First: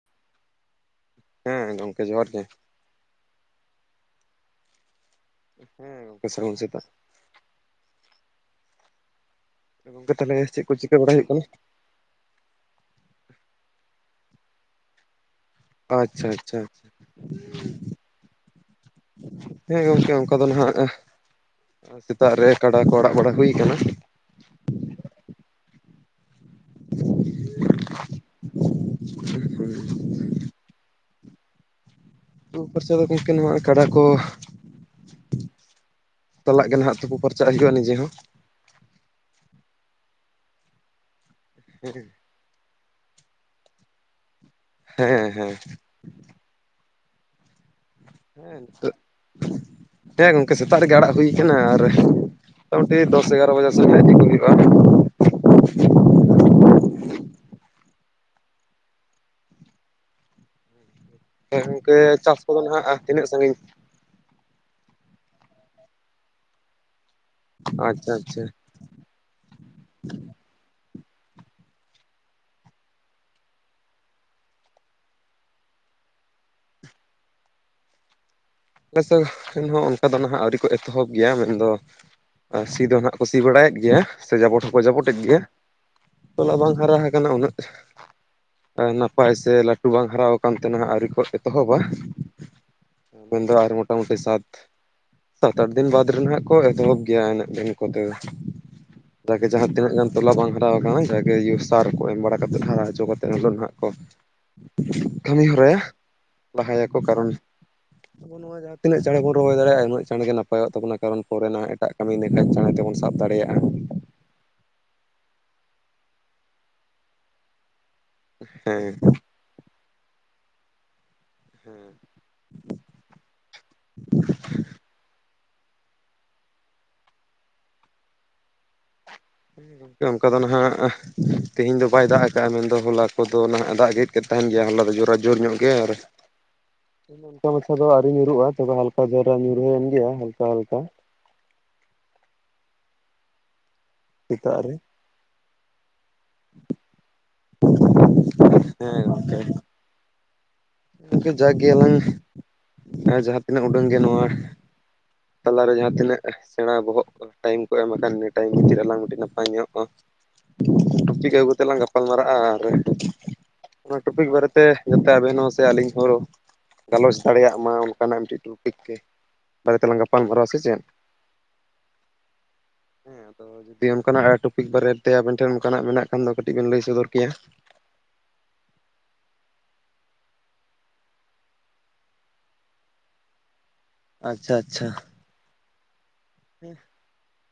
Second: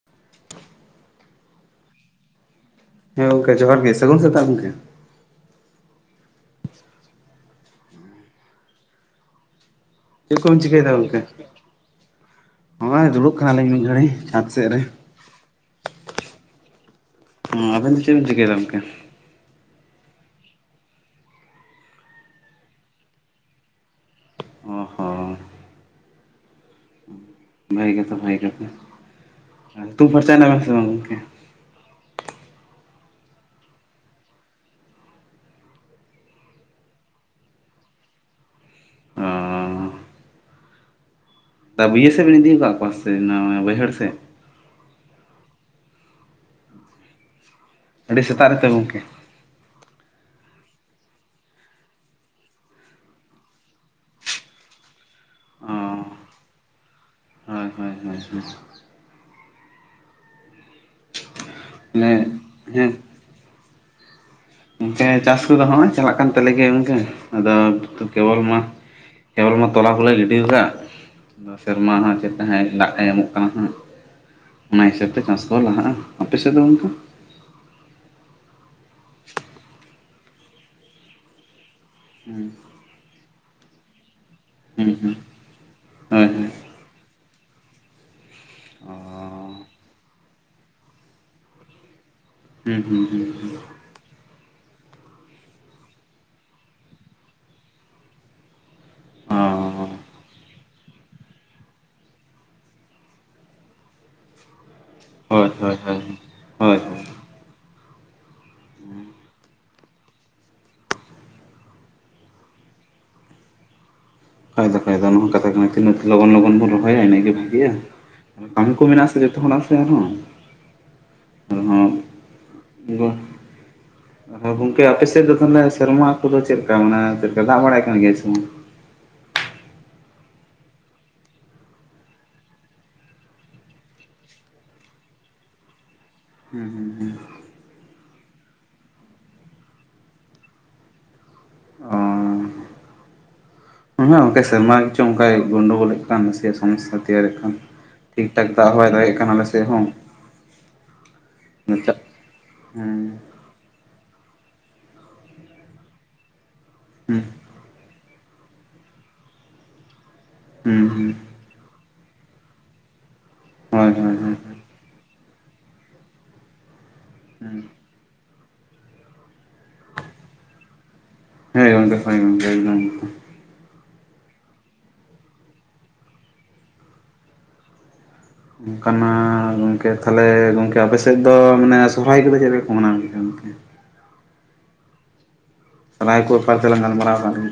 [inaudible] ᱦᱮᱸ ᱜᱚᱝᱠᱮ ᱡᱚᱦᱟᱨ ᱜᱮ ᱦᱮᱸ ᱜᱚᱝᱠᱮ ᱡᱚᱦᱟᱨ ᱜᱮ ᱥᱟᱹᱜᱩᱱ ᱥᱮᱛᱟᱜ ᱜᱚᱝᱠᱮ ᱦᱮᱸ ᱜᱚᱝᱠᱮ ᱥᱟᱹᱜᱩᱱ ᱥᱮᱛᱟᱜ ᱜᱚᱝᱠᱮ ᱪᱮᱫ ᱛᱟᱦᱚᱞᱮ ᱠᱚᱢ ᱠᱚ ᱪᱤᱠᱟᱹᱭ ᱮᱫᱟ ᱪᱤᱠᱟᱹ ᱜᱚᱢᱠᱮ, ᱵᱟᱲᱟᱭ ᱦᱩᱭᱩᱜ ᱠᱟᱱᱟ ᱱᱚᱜᱚᱭ ᱫᱩᱲᱩᱵ ᱠᱟᱱᱟᱞᱤᱧ ᱢᱤᱫ ᱜᱷᱟᱹᱲᱤᱡ ᱪᱟᱸᱫᱽ ᱥᱮᱫ ᱨᱮ, ᱟᱪᱪᱷᱟ ᱟᱪᱪᱷᱟ ᱟᱵᱮᱱ ᱫᱚ ᱪᱮᱫ ᱵᱮᱱ ᱪᱤᱠᱟᱹᱭ ᱫᱟ ᱜᱚᱢᱠᱮ? ᱦᱮᱸ ᱜᱚᱢᱠᱮ ᱚᱱᱠᱟ ᱫᱚ ᱱᱟᱦᱟᱜ ᱥᱮᱛᱟᱜ ᱨᱮ ᱠᱟᱰᱟ ᱠᱚ ᱟᱲᱟᱜ ᱵᱟᱲᱟ ᱦᱩᱭ ᱠᱟᱱᱟ ᱾ ᱚ ᱦᱚᱸ ᱵᱷᱟᱹᱜᱤ ᱠᱟᱛᱷᱟ ᱵᱷᱟᱹᱜᱤ ᱠᱟᱛᱷᱟ ᱦᱩᱛᱩᱢ ᱯᱷᱟᱨᱪᱟᱭᱮᱱᱟ ᱵᱮᱱ ᱥᱮ ᱵᱟᱝ ᱜᱚᱝᱠᱮ? ᱩᱢ ᱯᱷᱟᱨᱪᱟ ᱫᱚ ᱜᱚᱢᱠᱮ ᱱᱚᱣᱟ ᱠᱟᱰᱟ ᱠᱚ ᱪᱟᱞᱟᱜ ᱠᱟᱱᱟ ᱱᱟᱦᱟᱜ ᱛᱚᱯᱩ ᱯᱟᱨᱪᱟᱜ ᱦᱩᱭᱩᱜ-ᱟ ᱱᱤᱡᱮ ᱦᱚᱸ ᱛᱟ ᱵᱤᱭᱟᱹ ᱥᱮᱫ ᱵᱮᱱ ᱤᱫᱤ ᱟᱠᱟᱜ ᱠᱚᱣᱟ ᱥᱮᱪᱮᱫ ᱵᱟᱹᱭᱦᱟᱹᱲ ᱥᱮᱫ, ᱦᱮᱸ ᱦᱮᱸ ᱟᱹᱰᱤ ᱥᱮᱛᱟᱜ ᱦᱮᱸ ᱨᱮᱛᱚ ᱱᱤᱛᱚᱜ ᱜᱚᱝᱠᱮ ᱦᱮᱸ ᱜᱚᱢᱠᱮ ᱥᱮᱛᱟᱜ ᱨᱮᱜᱮ ᱟᱲᱟᱜ ᱦᱩᱭ ᱠᱟᱱᱟ ᱟᱨ, ᱢᱚᱴᱟ ᱢᱩᱴᱤ ᱫᱚᱥ ᱮᱜᱟᱨ ᱵᱟᱡᱟᱨ ᱥᱮᱫ ᱛᱮ ᱤᱫᱤᱠᱩ ᱦᱩᱭᱩᱜᱼᱟ ᱾ ᱚ ᱦᱮᱸ ᱦᱮᱸ ᱜᱚᱝᱠᱮ ᱢᱟᱱᱮ ᱪᱟᱥ ᱠᱚᱫᱚ ᱦᱮᱸ ᱦᱟᱸᱜ ᱛᱤᱱᱟᱹᱜ ᱥᱟᱺᱜᱤᱧ ᱦᱮᱸ ᱪᱟᱥ ᱠᱚᱫᱚ ᱦᱚᱸᱜᱼᱚᱭ ᱪᱟᱞᱟᱜ ᱠᱟᱱ ᱛᱟᱞᱮ ᱜᱮᱭᱟ ᱜᱚᱝᱠᱮ ᱟᱫᱚ ᱟᱪᱪᱷᱟ ᱠᱮᱵᱚᱞ ᱟᱪᱪᱷᱟ ᱢᱟ ᱠᱮᱵᱚᱞ ᱢᱟ ᱛᱚᱞᱟ ᱠᱚᱞᱮ ᱜᱤᱰᱤᱣᱟᱠᱟᱫ ᱥᱮᱨᱢᱟ ᱦᱟᱸᱜ ᱪᱮᱫ ᱞᱮᱠᱟ ᱦᱸᱜᱼᱮ ᱫᱟᱜ ᱮ ᱮᱢᱚᱜ ᱠᱟᱱᱟ ᱦᱟᱸᱜ ᱚᱱᱟ ᱦᱤᱥᱟᱹᱵᱽ ᱛᱮ ᱪᱟᱥ ᱠᱚ ᱞᱟᱦᱟᱜᱼᱟ ᱟᱯᱮᱥᱮᱫ ᱫᱚ ᱜᱚᱝᱠᱮ ᱟᱞᱮ ᱥᱮᱱ ᱼ ᱥᱮᱱ ᱦᱚᱸ ᱚᱱᱠᱟ ᱫᱚ ᱱᱷᱟᱜ ᱟᱹᱣᱨᱤ ᱠᱚ ᱮᱛᱚᱦᱚᱵᱽ ᱜᱮᱭᱟ ᱢᱮᱱᱫᱚ ᱦᱩᱸ ᱥᱤ ᱫᱚ ᱦᱟᱸᱜ ᱠᱚ ᱥᱤ ᱵᱟᱲᱟᱭᱮᱫ ᱜᱮᱭᱟ ᱥᱮ ᱡᱟᱵᱚᱴ ᱦᱚᱸᱠᱚ ᱦᱩᱸ ᱦᱩᱸ ᱡᱟᱯᱚᱴᱮᱫ ᱜᱮᱭᱟ ᱦᱳᱭ ᱦᱳᱭ ᱛᱚᱞᱟ ᱵᱟᱝ ᱦᱟᱨᱟ ᱟᱠᱟᱱᱟ ᱩᱱᱟᱹᱜ ᱚ ᱱᱟᱯᱟᱭ ᱥᱮ ᱞᱟᱹᱴᱩ ᱵᱟᱝ ᱦᱟᱨᱟᱣᱼᱼ ᱚᱱᱛᱮ ᱱᱷᱟᱜ ᱟᱹᱣᱨᱤ ᱠᱚ ᱮᱛᱚᱦᱚᱵᱟ ᱦᱩᱸ ᱦᱩᱸ ᱦᱩᱸ ᱤᱧ ᱫᱚ ᱟᱨ ᱦᱚᱸ ᱢᱚᱴᱟᱢᱩᱴᱤ ᱥᱟᱛ ᱥᱟᱛ ᱟᱴ ᱫᱤᱱ ᱵᱟᱫᱽ ᱨᱮ ᱱᱷᱟᱜ ᱠᱚ ᱮᱛᱚᱦᱚᱵ ᱜᱮᱭᱟ ᱤᱱᱟᱹᱜ ᱫᱤᱱ ᱠᱚᱛᱮ ᱫᱚ ᱚ ᱡᱟᱜᱮ ᱡᱟᱦᱟᱸ ᱛᱤᱱᱟᱹᱜ ᱜᱟᱱ ᱛᱚᱞᱟ ᱵᱟᱝ ᱦᱩᱭᱩᱜ ᱦᱟᱛᱟᱣ ᱠᱟᱱᱟ ᱡᱟᱜᱮ ᱤᱭᱟᱹ ᱥᱟᱨ ᱠᱚ ᱮᱢ ᱵᱟᱲᱟ ᱠᱟᱛᱮ ᱦᱟᱨᱟ ᱦᱚᱪᱚ ᱠᱟᱛᱮ ᱱᱷᱟᱜ ᱠᱚ ᱠᱟᱹᱢᱤ ᱦᱳᱭ ᱦᱳᱭ ᱦᱳᱭ ᱦᱚᱨᱟᱭᱟ ᱦᱳᱭ ᱞᱟᱦᱟᱭᱟᱠᱚ ᱦᱳᱭ ᱠᱟᱨᱚᱱ ᱟᱵᱚ ᱱᱚᱣᱟ ᱡᱟᱦᱟᱸ ᱡᱟᱦᱟᱸ ᱛᱤᱱᱟᱹᱜ ᱪᱟᱬᱮ ᱵᱚ ᱨᱚᱦᱚᱭ ᱫᱟᱲᱮᱭᱟᱜᱼᱟ ᱩᱱᱟᱹᱜ ᱪᱟᱬᱮ ᱜᱮ ᱱᱟᱯᱟᱭᱚᱜ ᱛᱟᱵᱚᱱᱟ ᱠᱟᱨᱚᱱ ᱯᱚᱨᱮ ᱱᱷᱟᱜ ᱮᱴᱟᱜ ᱠᱟᱹᱢᱤ ᱤᱱᱟᱹᱠᱷᱟᱱ ᱪᱟᱬᱮ ᱛᱮᱵᱚᱱ ᱥᱟᱵ ᱫᱟᱲᱮᱭᱟᱜᱼᱟ ᱦᱚᱭ ᱫᱚ [unintelligible] ᱫᱚ ᱛᱤᱱᱟᱹᱜ ᱞᱚᱜᱚᱱ ᱞᱚᱜᱚᱱ ᱵᱚᱱ ᱨᱚᱦᱚᱭᱟ ᱤᱱᱟᱹᱜ ᱜᱮ ᱵᱷᱟᱹᱜᱮᱤᱭᱟ ᱠᱟᱹᱢᱤ ᱠᱚ ᱦᱮᱸ ᱢᱮᱱᱟᱜ ᱟᱥᱮ ᱡᱚᱛᱚ ᱦᱚᱲᱟᱜ ᱥᱮ ᱟᱨᱦᱚᱸ ᱦᱮᱸᱻ ᱟᱨᱦᱚᱸ [unintelligible] ᱦᱚᱭ ᱜᱚᱝᱠᱮ ᱟᱯᱮ ᱥᱮᱫ ᱫᱚ ᱛᱟᱦᱚᱞᱮ ᱥᱮᱨᱢᱟ ᱠᱚᱫᱚ ᱪᱮᱫᱞᱮᱠᱟ ᱢᱟᱱᱮ ᱪᱮᱫ ᱞᱮᱠᱟ ᱫᱟᱜ ᱵᱟᱲᱟᱭ ᱠᱟᱱ ᱜᱮᱭᱟ ᱥᱮ ᱵᱟᱝ ᱦᱮᱸᱻ ᱜᱚᱝᱠᱮ ᱚᱱᱠᱟ ᱫᱚ ᱱᱷᱟᱜ ᱛᱮᱦᱮᱧ ᱫᱚ ᱵᱟᱭ ᱫᱟᱜ ᱟᱠᱟᱜᱼᱟ ᱢᱮᱱᱫᱚ ᱦᱚᱞᱟ ᱠᱚᱫᱚ ᱱᱷᱟᱜ ᱫᱟᱜᱮᱫᱼᱼ ᱜᱮ ᱛᱟᱦᱮᱱ ᱜᱮᱭᱟ ᱦᱚᱞᱟ ᱫᱚ ᱡᱚᱨᱟ ᱡᱳᱨ ᱧᱚᱜ ᱜᱮ ᱟᱨ [unintelligible] [unintelligible] ᱱᱚᱝᱠᱟ ᱢᱟᱪᱷᱟ ᱫᱚ ᱟᱹᱣᱨᱤ ᱧᱩᱨᱩᱜᱼᱟ ᱛᱚᱵᱮ ᱦᱟᱞᱠᱟ ᱫᱷᱟᱨᱟ ᱧᱩᱨᱦᱟᱹᱭᱮᱱ ᱜᱮᱭᱟ ᱦᱟᱞᱠᱟ ᱦᱟᱞᱠᱟ ᱦᱮᱸᱻ ᱜᱚᱝᱠᱮ ᱥᱮᱛᱟᱜ ᱨᱮ ᱥᱮᱨᱢᱟ ᱜᱮᱪᱚᱝ ᱚᱱᱠᱟᱭ ᱜᱚᱱᱰᱳᱜᱚᱞᱮᱫ ᱠᱟᱱ ᱥᱮ ᱥᱚᱢᱚᱥᱟ ᱛᱮᱭᱟᱨᱮᱫ ᱠᱟᱱ ᱴᱷᱤᱠᱼᱴᱷᱟᱠ ᱫᱟᱜ ᱦᱚᱭ ᱵᱟᱣ ᱦᱮᱸ ᱫᱟᱜᱮᱫ ᱠᱟᱱᱟ ᱜᱚᱝᱠᱮ ᱟᱞᱮ ᱥᱮᱫ ᱦᱚᱸ ᱜᱚᱝᱠᱮ ᱡᱟᱜᱽ ᱜᱮ ᱱᱤᱛᱟᱜ ᱟᱞᱟᱝ ᱦᱮᱸ ᱟᱻ ᱡᱟᱦᱟᱸ ᱛᱤᱱᱟᱹᱜ ᱩᱰᱩᱝ ᱜᱮ ᱱᱚᱣᱟ ᱛᱟᱞᱟᱨᱮ ᱡᱟᱦᱟᱸ ᱛᱤᱱᱟᱹᱜ ᱥᱮᱬᱟ ᱵᱚᱦᱚᱜ ᱦᱩᱸ ᱴᱟᱭᱤᱢ ᱮᱢᱟᱠᱟᱱ ᱤᱱᱟᱹ ᱴᱟᱭᱤᱢ ᱵᱷᱤᱛᱤᱨ ᱨᱮ ᱟᱞᱟᱝ ᱢᱤᱫᱴᱤᱡ ᱱᱟᱯᱟᱭ ᱧᱚᱜ ᱦᱩᱸ ᱦᱩᱸ ᱴᱚᱯᱤᱠ ᱟᱹᱜᱩ ᱠᱟᱛᱮ ᱞᱟᱝ ᱜᱟᱯᱟᱼᱼ ᱜᱟᱯᱟᱞ ᱢᱟᱨᱟᱜᱼᱟ ᱟᱨ ᱦᱳᱭ ᱚᱱᱟ ᱦᱳᱭ ᱴᱚᱯᱤᱠ ᱦᱳᱭ ᱦᱩᱸ ᱵᱟᱨᱮᱛᱮ ᱡᱟᱛᱮ ᱟᱹᱵᱤᱱ ᱦᱚᱸ ᱥᱮ ᱟᱹᱞᱤᱧ ᱦᱚᱸ ᱜᱟᱞᱚᱪ ᱫᱟᱲᱮᱭᱟᱜ ᱢᱟ ᱚᱱᱠᱟᱱᱟᱜ ᱢᱤᱫᱴᱤᱡ ᱴᱚᱯᱤᱠ ᱛᱮ ᱵᱟᱨᱮ ᱛᱮᱞᱟᱝ ᱜᱟᱯᱟᱞᱢᱟᱨᱟᱣᱟ ᱥᱮ ᱪᱮᱫ ᱦᱮᱸ ᱜᱚᱝᱠᱮ ᱦᱚᱭ ᱜᱚᱝᱠᱮ ᱮᱠᱫᱚᱢ ᱮᱠᱫᱚᱢ ᱛᱚ ᱡᱩᱫᱤ ᱚᱱᱠᱟᱱᱟᱜ ᱴᱚᱯᱤᱠ ᱵᱟᱨᱮ ᱛᱮ ᱟᱵᱮᱱ ᱴᱷᱮᱱ ᱚᱱᱠᱟᱱᱟᱜ ᱢᱮᱱᱟᱜ ᱠᱷᱟᱱ ᱫᱚ ᱠᱟᱹᱴᱤᱡ ᱵᱮᱱ ᱞᱟᱹᱭ ᱥᱚᱫᱚᱨ ᱠᱮᱭᱟ ᱚᱱᱠᱟᱱᱟᱜ ᱜᱚᱝᱠᱮ ᱛᱟᱦᱞᱮ ᱜᱚᱠᱮ ᱟᱯᱮ ᱥᱮᱫ ᱫᱚ ᱢᱟᱱᱮ ᱥᱚᱦᱨᱟᱭ ᱠᱚᱫᱚ ᱪᱮᱫ ᱞᱮᱠᱟᱠᱚ ᱢᱟᱱᱟᱣ ᱜᱮᱭᱟ ᱜᱚᱝᱠᱮ ᱟᱪᱪᱷᱟ ᱟᱪᱪᱷᱟ ᱥᱚᱦᱨᱟᱭ ᱠᱚ ᱵᱮᱯᱟᱨ ᱛᱮᱞᱟᱝ ᱜᱟᱞᱢᱟᱨᱟᱣ ᱛᱟᱦᱞᱮ